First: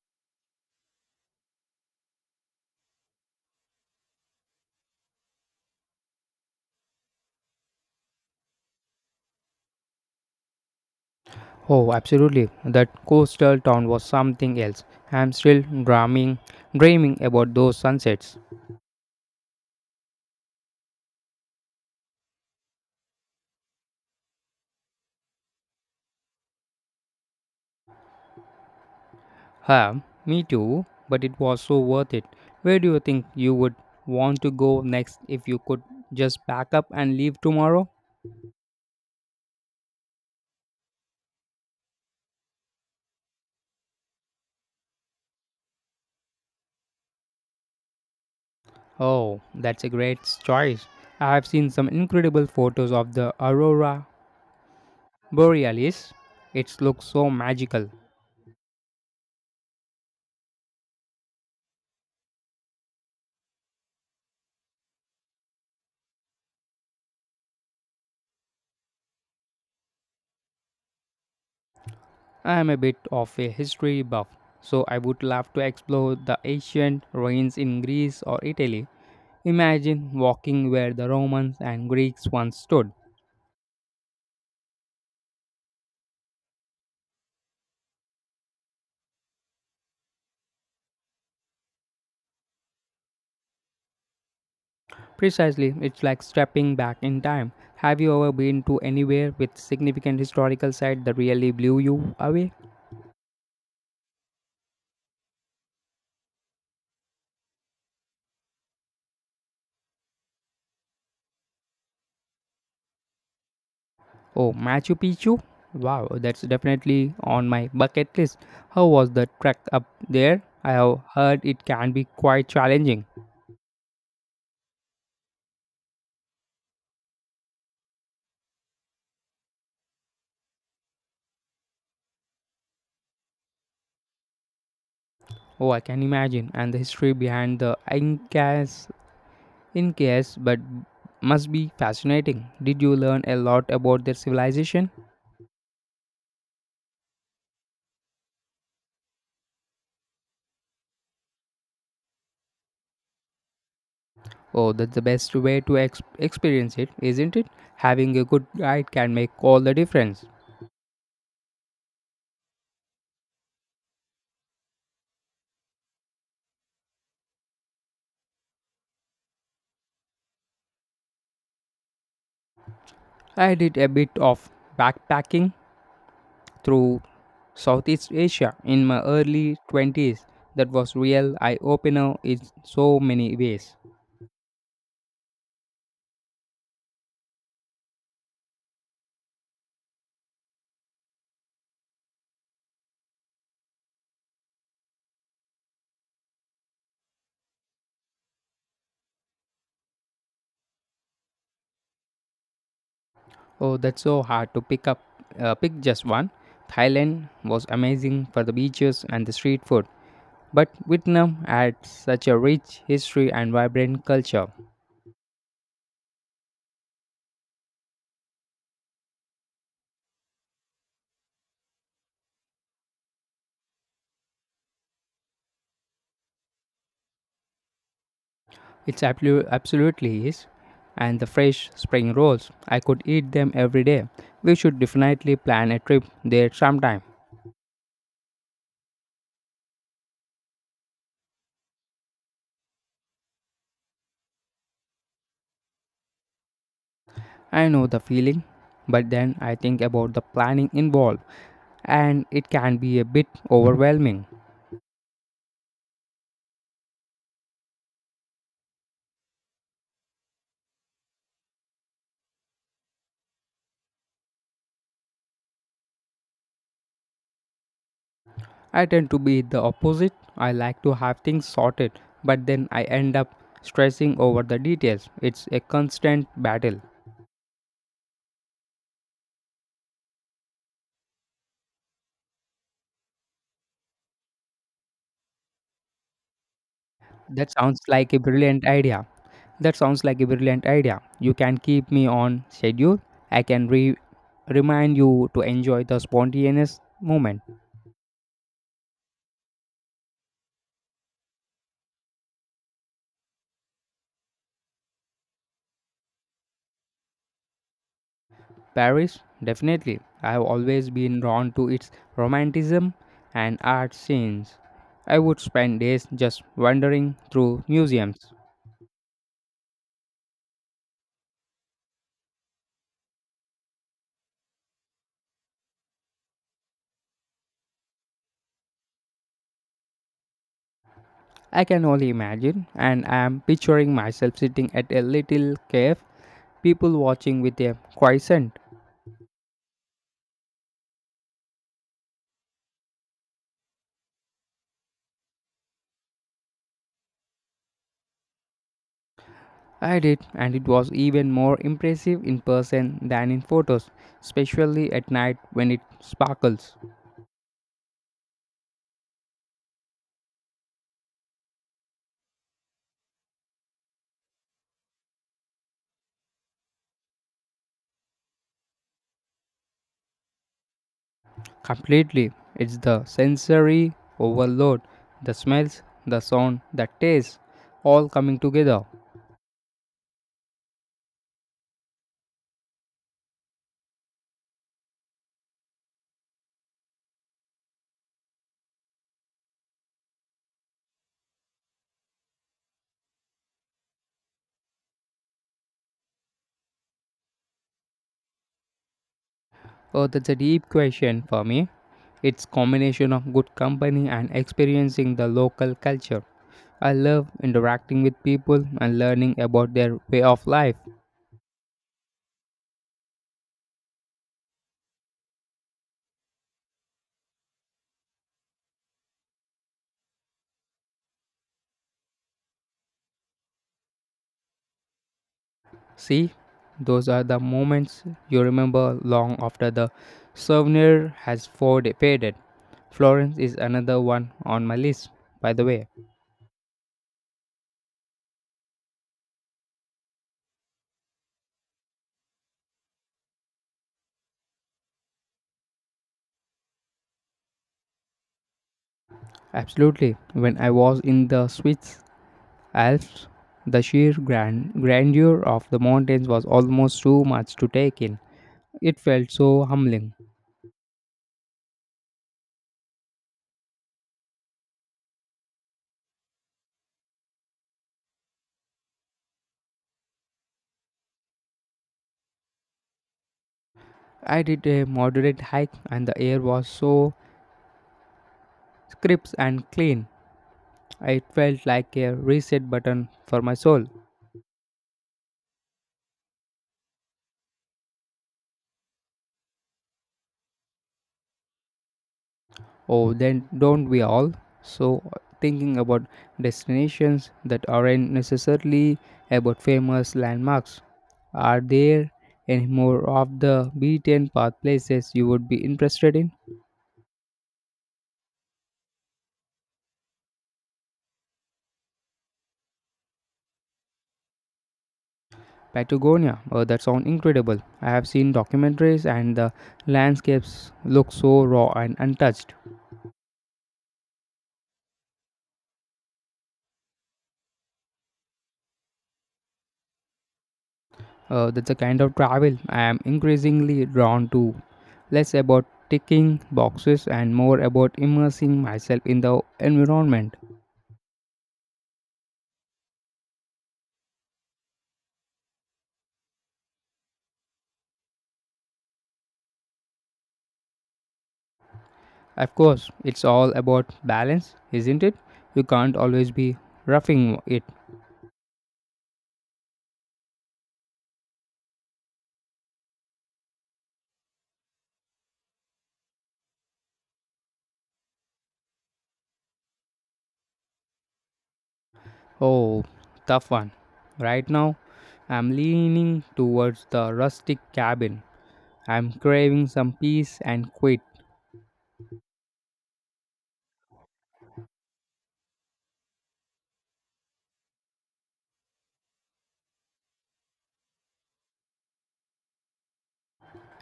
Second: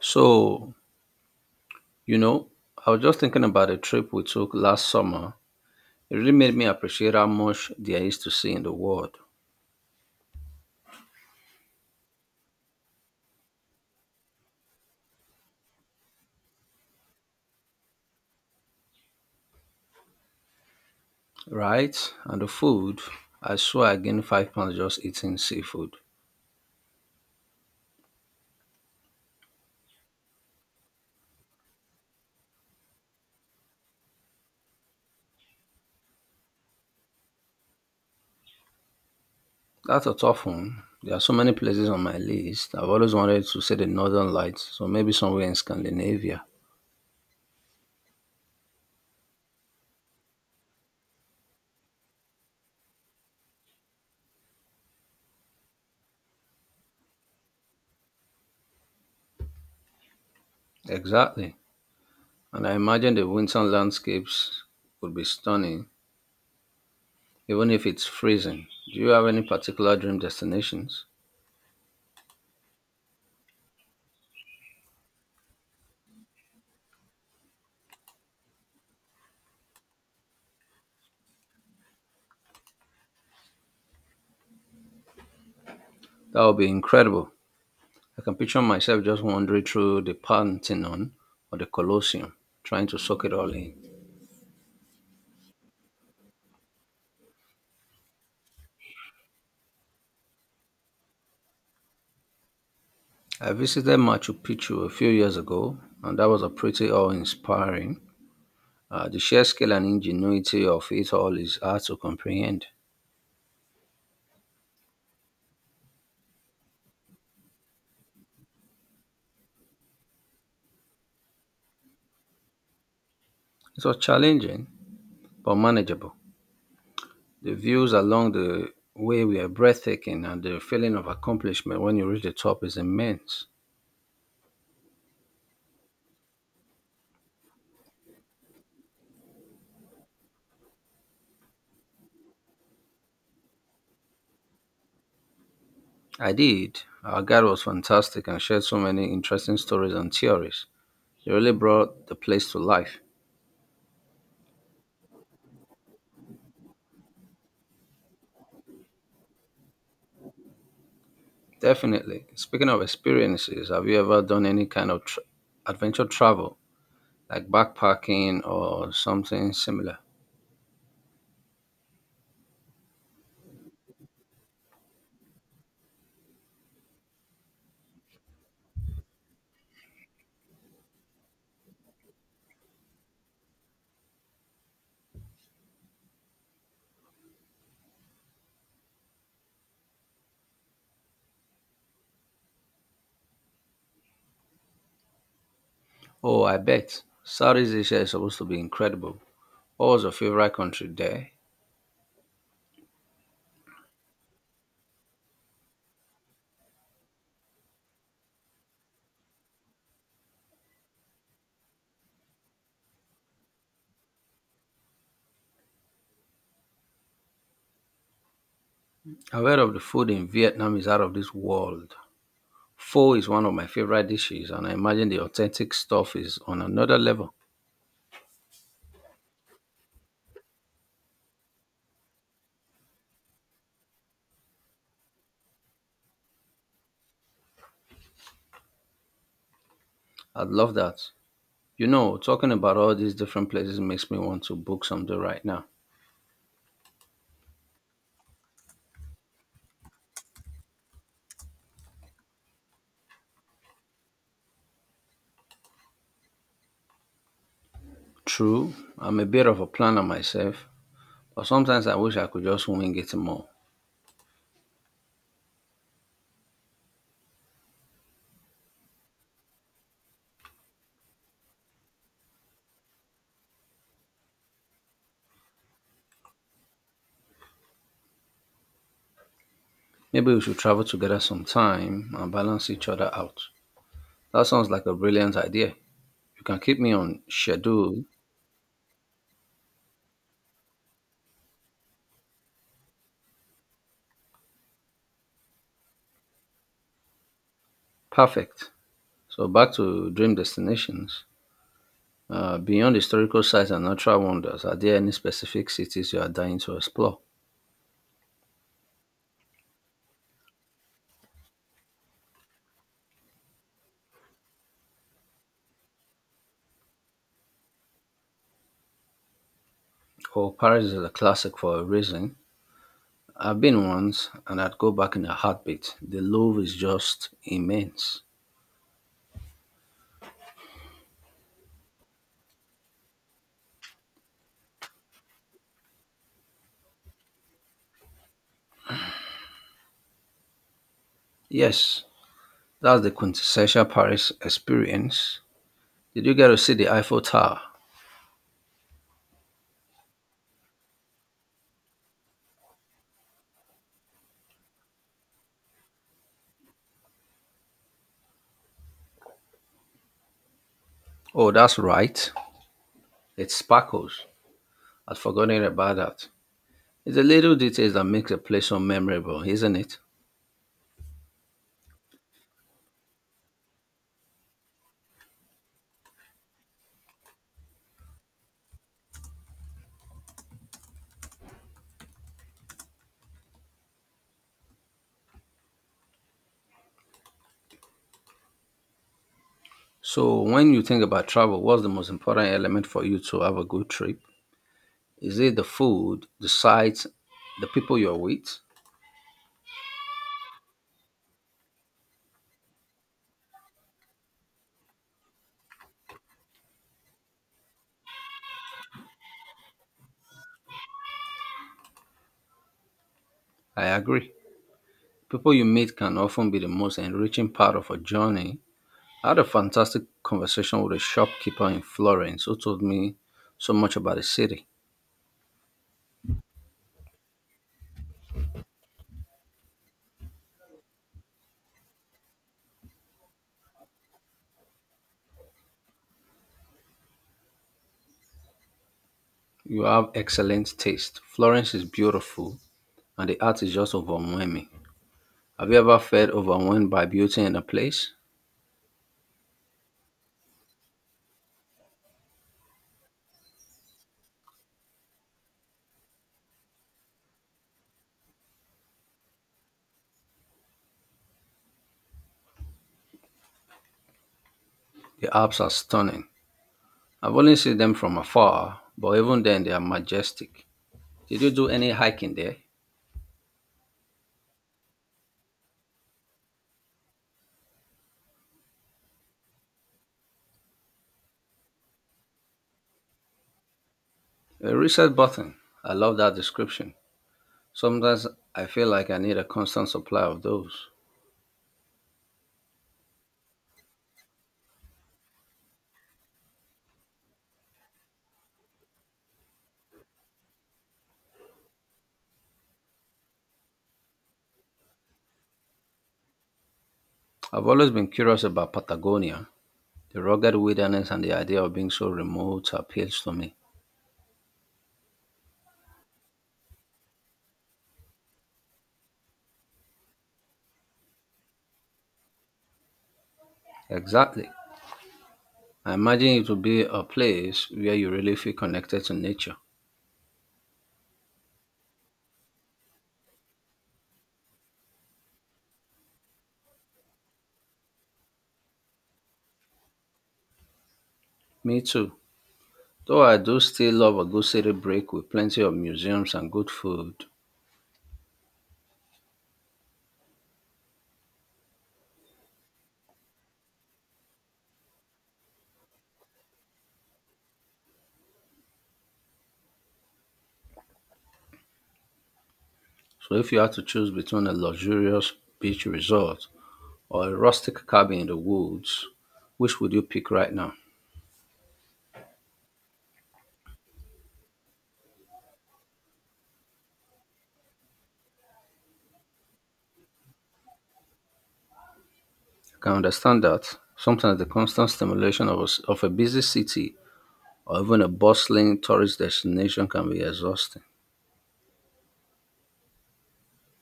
So, you know, I was just thinking about a trip we took last summer. It really made me appreciate how much there is to see in the world, Oh, absolutely. That coastal town was something else. I'm still dreaming about those sunsets. right? And the food, I swear I gained 5 pounds just eating seafood. Huh, me too, but it was so worth it. Where do you think you would want to go next if you could just pack up and leave tomorrow? That's a tough one. There are so many places on my list. I've always wanted to see the Northern Lights, so maybe somewhere in Scandinavia. Oh, that's a great choice. I have seen some incredible photos of the aurora borealis. It looks so magical. Exactly. And I imagine the winter landscapes would be stunning, even if it's freezing. Do you have any particular dream destinations? I am a bit of a history buff, so I would love to explore the ancient ruins in Greece or Italy. Imagine walking where the Romans and Greeks once stood. That would be incredible. I can picture myself just wandering through the Parthenon or the Colosseum, trying to soak it all in. Precisely, it's like stepping back in time. Have you ever been to anywhere with significant historical site that really blew you away? I visited Machu Picchu a few years ago, and that was a pretty awe-inspiring. The sheer scale and ingenuity of it all is hard to comprehend. Oh, Machu Picchu? Wow, that's definitely on my bucket list. How was the trek up there? I have heard it can be quite challenging. It was challenging, but manageable. The views along the way were breathtaking, and the feeling of accomplishment when you reach the top is immense. Oh, I can imagine. And the history behind the Incas, Incas, but must be fascinating. Did you learn a lot about their civilization? I did. Our guide was fantastic and shared so many interesting stories and theories. You really brought the place to life. Oh, that's the best way to experience it, isn't it? Having a good guide can make all the difference. Definitely. Speaking of experiences, have you ever done any kind of tr adventure travel, like backpacking or something similar? I did a bit of backpacking through Southeast Asia in my early 20s. That was real eye opener in so many ways. Oh, I bet. Southeast Asia is supposed to be incredible. What was your favorite country there? Oh, that's so hard to pick up. Pick just one. Thailand was amazing for the beaches and the street food, but Vietnam had such a rich history and vibrant culture. I've heard of the food in Vietnam is out of this world. Pho is one of my favorite dishes, and I imagine the authentic stuff is on another level. It's absolutely is, and the fresh spring rolls. I could eat them every day. We should definitely plan a trip there sometime. I'd love that. You know, talking about all these different places makes me want to book something right now. I know the feeling, but then I think about the planning involved, and it can be a bit overwhelming. True, I'm a bit of a planner myself, but sometimes I wish I could just wing it more. I tend to be the opposite. I like to have things sorted, but then I end up stressing over the details. It's a constant battle. Maybe we should travel together sometime and balance each other out. That sounds like a brilliant idea. You can keep me on That sounds schedule. like a brilliant idea. That sounds like a brilliant idea. You can keep me on schedule. I can remind you to enjoy the spontaneous moment. Perfect. So back to dream destinations. Beyond historical sites and natural wonders, are there any specific cities you are dying to explore? Paris, definitely. I have always been drawn to its romanticism and art scenes. I would spend days just wandering through museums. Oh, Paris is a classic for a reason. I've been once and I'd go back in a heartbeat. The love is just immense. I can only imagine, and I am picturing myself sitting at a little cave, people watching with a quiescent. Yes, that's the quintessential Paris experience. Did you get to see the Eiffel Tower? I did, and it was even more impressive in person than in photos, especially at night when it sparkles. Oh, that's right. It sparkles. I'd forgotten about that. It's the little details that makes a place so memorable, isn't it? Completely, it's the sensory overload, the smells, the sound, the taste, all coming together. So, when you think about travel, what's the most important element for you to have a good trip? Is it the food, the sights, the people you're with? Oh, that's a deep question for me. It's combination of good company and experiencing the local culture. I love interacting with people and learning about their way of life. I agree. People you meet can often be the most enriching part of a journey. I had a fantastic conversation with a shopkeeper in Florence who told me so much about the city. See, those are the moments you remember long after the souvenir has faded. Florence is another one on my list, by the way. You have excellent taste. Florence is beautiful and the art is just overwhelming. Have you ever felt overwhelmed by beauty in a place? Absolutely. When I was in the Swiss Alps, the sheer grandeur of the mountains was almost too much to take in. It felt so humbling. The Alps are stunning. I've only seen them from afar, but even then they are majestic. Did you do any hiking there? I did a moderate hike and the air was so crisp and clean. It felt like a reset button for my soul. A reset button. I love that description. Sometimes I feel like I need a constant supply of those. Oh, then don't we all? So, thinking about destinations that aren't necessarily about famous landmarks. Are there any more of the beaten path places you would be interested in? I've always been curious about Patagonia. The rugged wilderness and the idea of being so remote appeals to me. Patagonia, oh, that sounds incredible. I have seen documentaries and the landscapes look so raw and untouched. Exactly. I imagine it would be a place where you really feel connected to nature. That's the kind of travel I am increasingly drawn to. Less about ticking boxes and more about immersing myself in the environment. Me too. Though I do still love a good city break with plenty of museums and good food. Of course, it's all about balance, isn't it? You can't always be roughing it. So if you had to choose between a luxurious beach resort or a rustic cabin in the woods, which would you pick right now? Oh, tough one. Right now, I'm leaning towards the rustic cabin. I'm craving some peace and quiet. I can understand that. Sometimes the constant stimulation of of a busy city or even a bustling tourist destination can be exhausting.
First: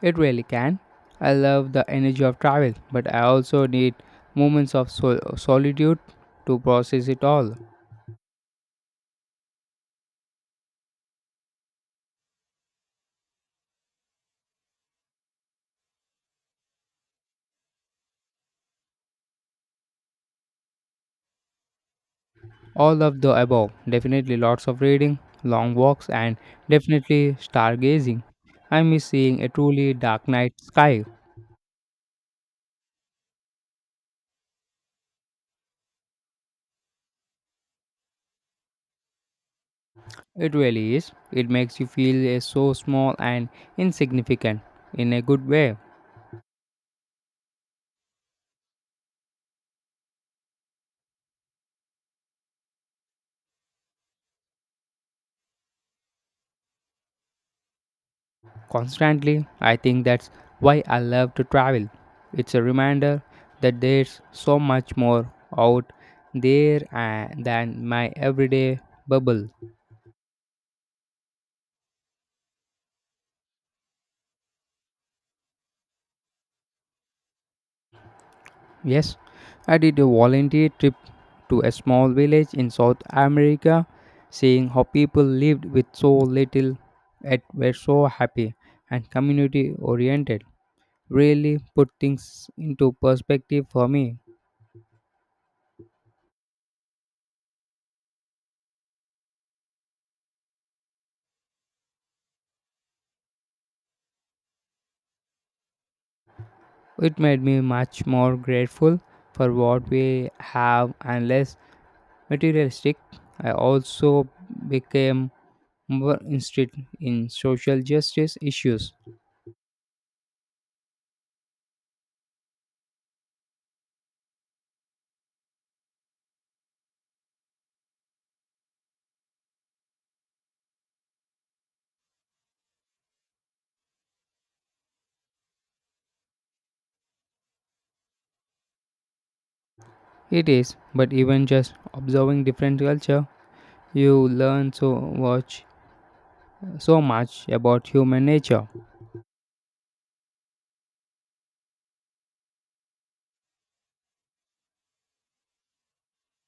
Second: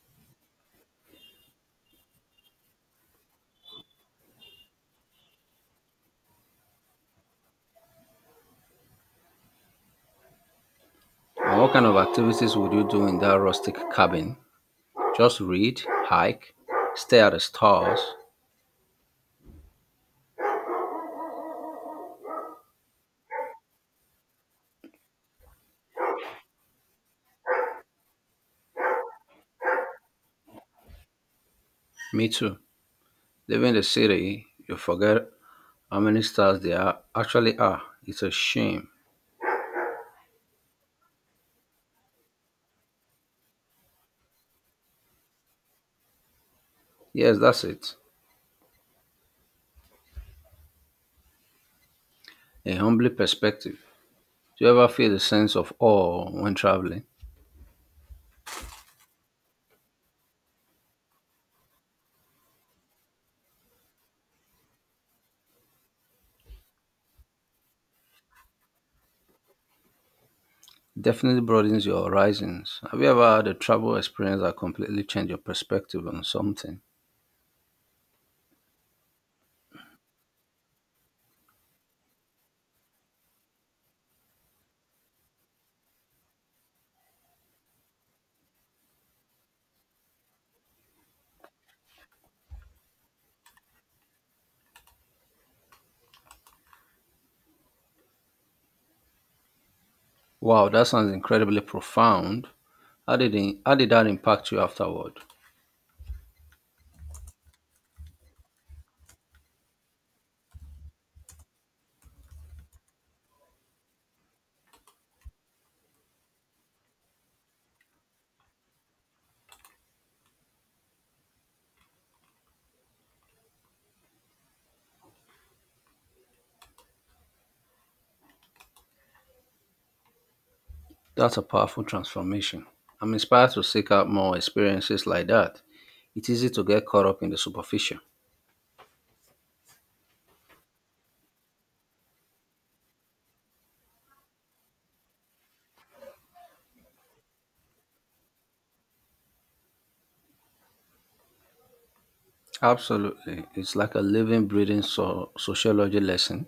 It really can. I love the energy of travel, but I also need moments of solitude to process it all. And what kind of activities would you do in that rustic cabin? Just read, hike, stare at the stars. All of the above. Definitely lots of reading, long walks, and definitely stargazing. I miss seeing a truly dark night sky. Me too. Living in the city, you forget how many stars actually are. It's a shame. It really is. It makes you feel so small and insignificant in a good way. Yes, that's it. A humbling perspective. Do you ever feel a sense of awe when traveling? Constantly, I think that's why I love to travel. It's a reminder that there's so much more out there than my everyday bubble. Definitely broadens your horizons. Have you ever had a travel experience that completely changed your perspective on something? Yes, I did a volunteer trip to a small village in South America, seeing how people lived with so little yet were so happy and community oriented. Really put things into perspective for me. Wow, that sounds incredibly profound. How did that impact you afterward? It made me much more grateful for what we have and less materialistic. I also became more interested in social justice issues. That's a powerful transformation. I'm inspired to seek out more experiences like that. It's easy to get caught up in the superficial. It is, but even just observing different culture, you learn so much about human nature. Absolutely. It's like a living, breathing sociology lesson.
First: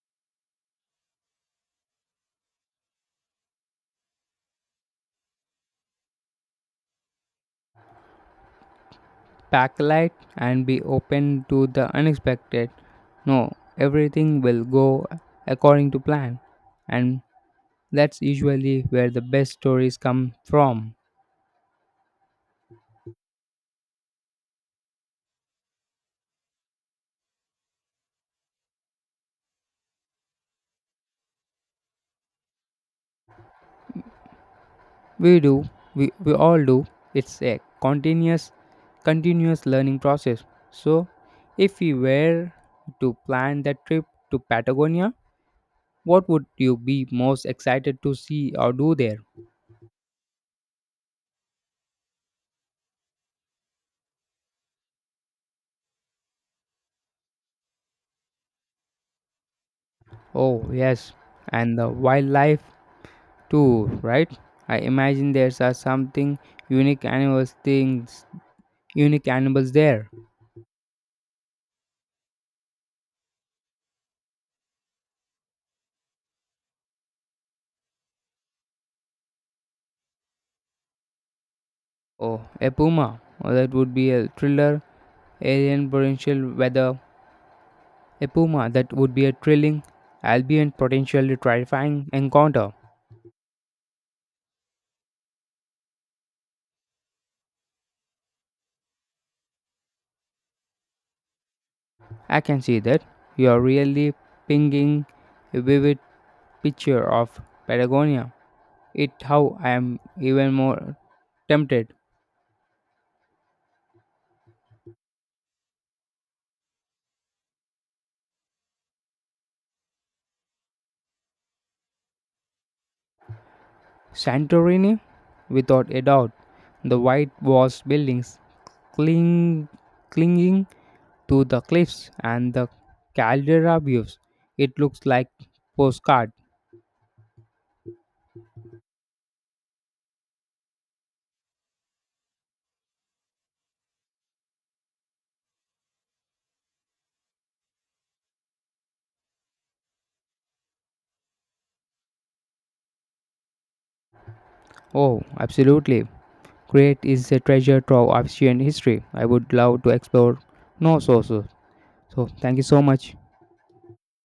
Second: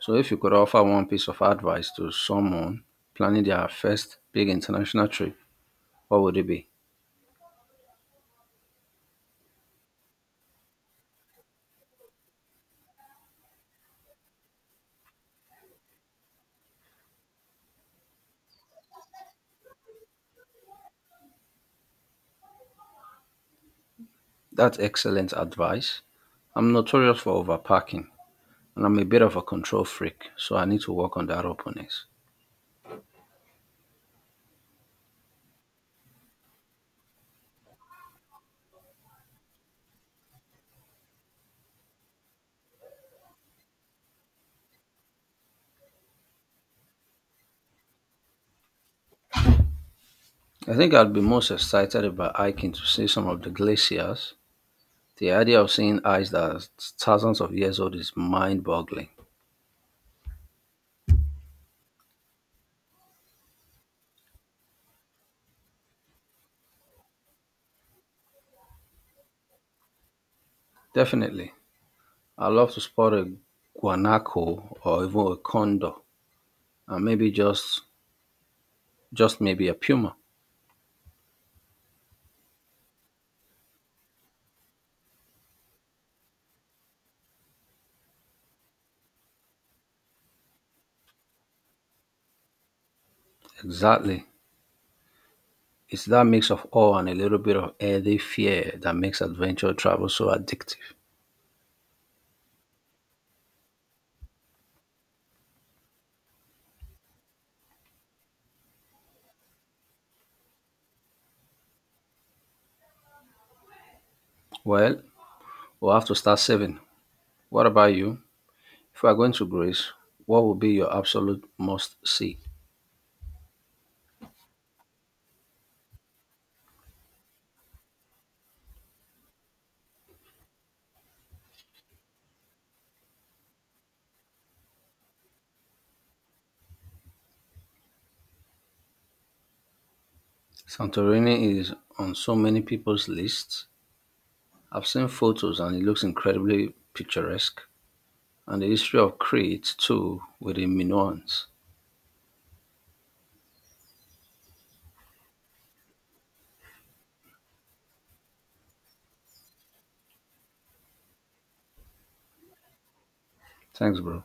So, if you could offer one piece of advice to someone planning their first big international trip, what would it be? Pack light and be open to the unexpected. No, everything will go according to plan, and that's usually where the best stories come from. That's excellent advice. I'm notorious for overpacking, and I'm a bit of a control freak, so I need to work on that openness. We do, we all do. It's a continuous learning process. So, if we were to plan that trip to Patagonia, what would you be most excited to see or do there? I think I'd be most excited about hiking to see some of the glaciers. The idea of seeing ice that's thousands of years old is mind boggling. Oh, yes, and the wildlife too, right? I imagine there's are something unique animals things unique animals there. Definitely. I'd love to spot a guanaco or even a condor and maybe just maybe a puma. Oh, a puma. Oh, that would be a thriller, alien potential weather A puma that would be a thrilling, albeit potentially terrifying encounter. Exactly. It's that mix of awe and a little bit of early fear that makes adventure travel so addictive. I can see that. You are really pinging a vivid picture of Patagonia. It how I am even more tempted. Well, we'll have to start saving. What about you? If we are going to Greece, what would be your absolute must see? Santorini? Without a doubt. The white washed buildings cling, clinging to the cliffs and the caldera views. It looks like postcard. Santorini is on so many people's lists. I've seen photos and it looks incredibly picturesque. And the history of Crete too with the Minoans. Oh, absolutely. Crete is a treasure trove of ancient history I would love to explore. No sources. So, thank you so much. Thanks, bro.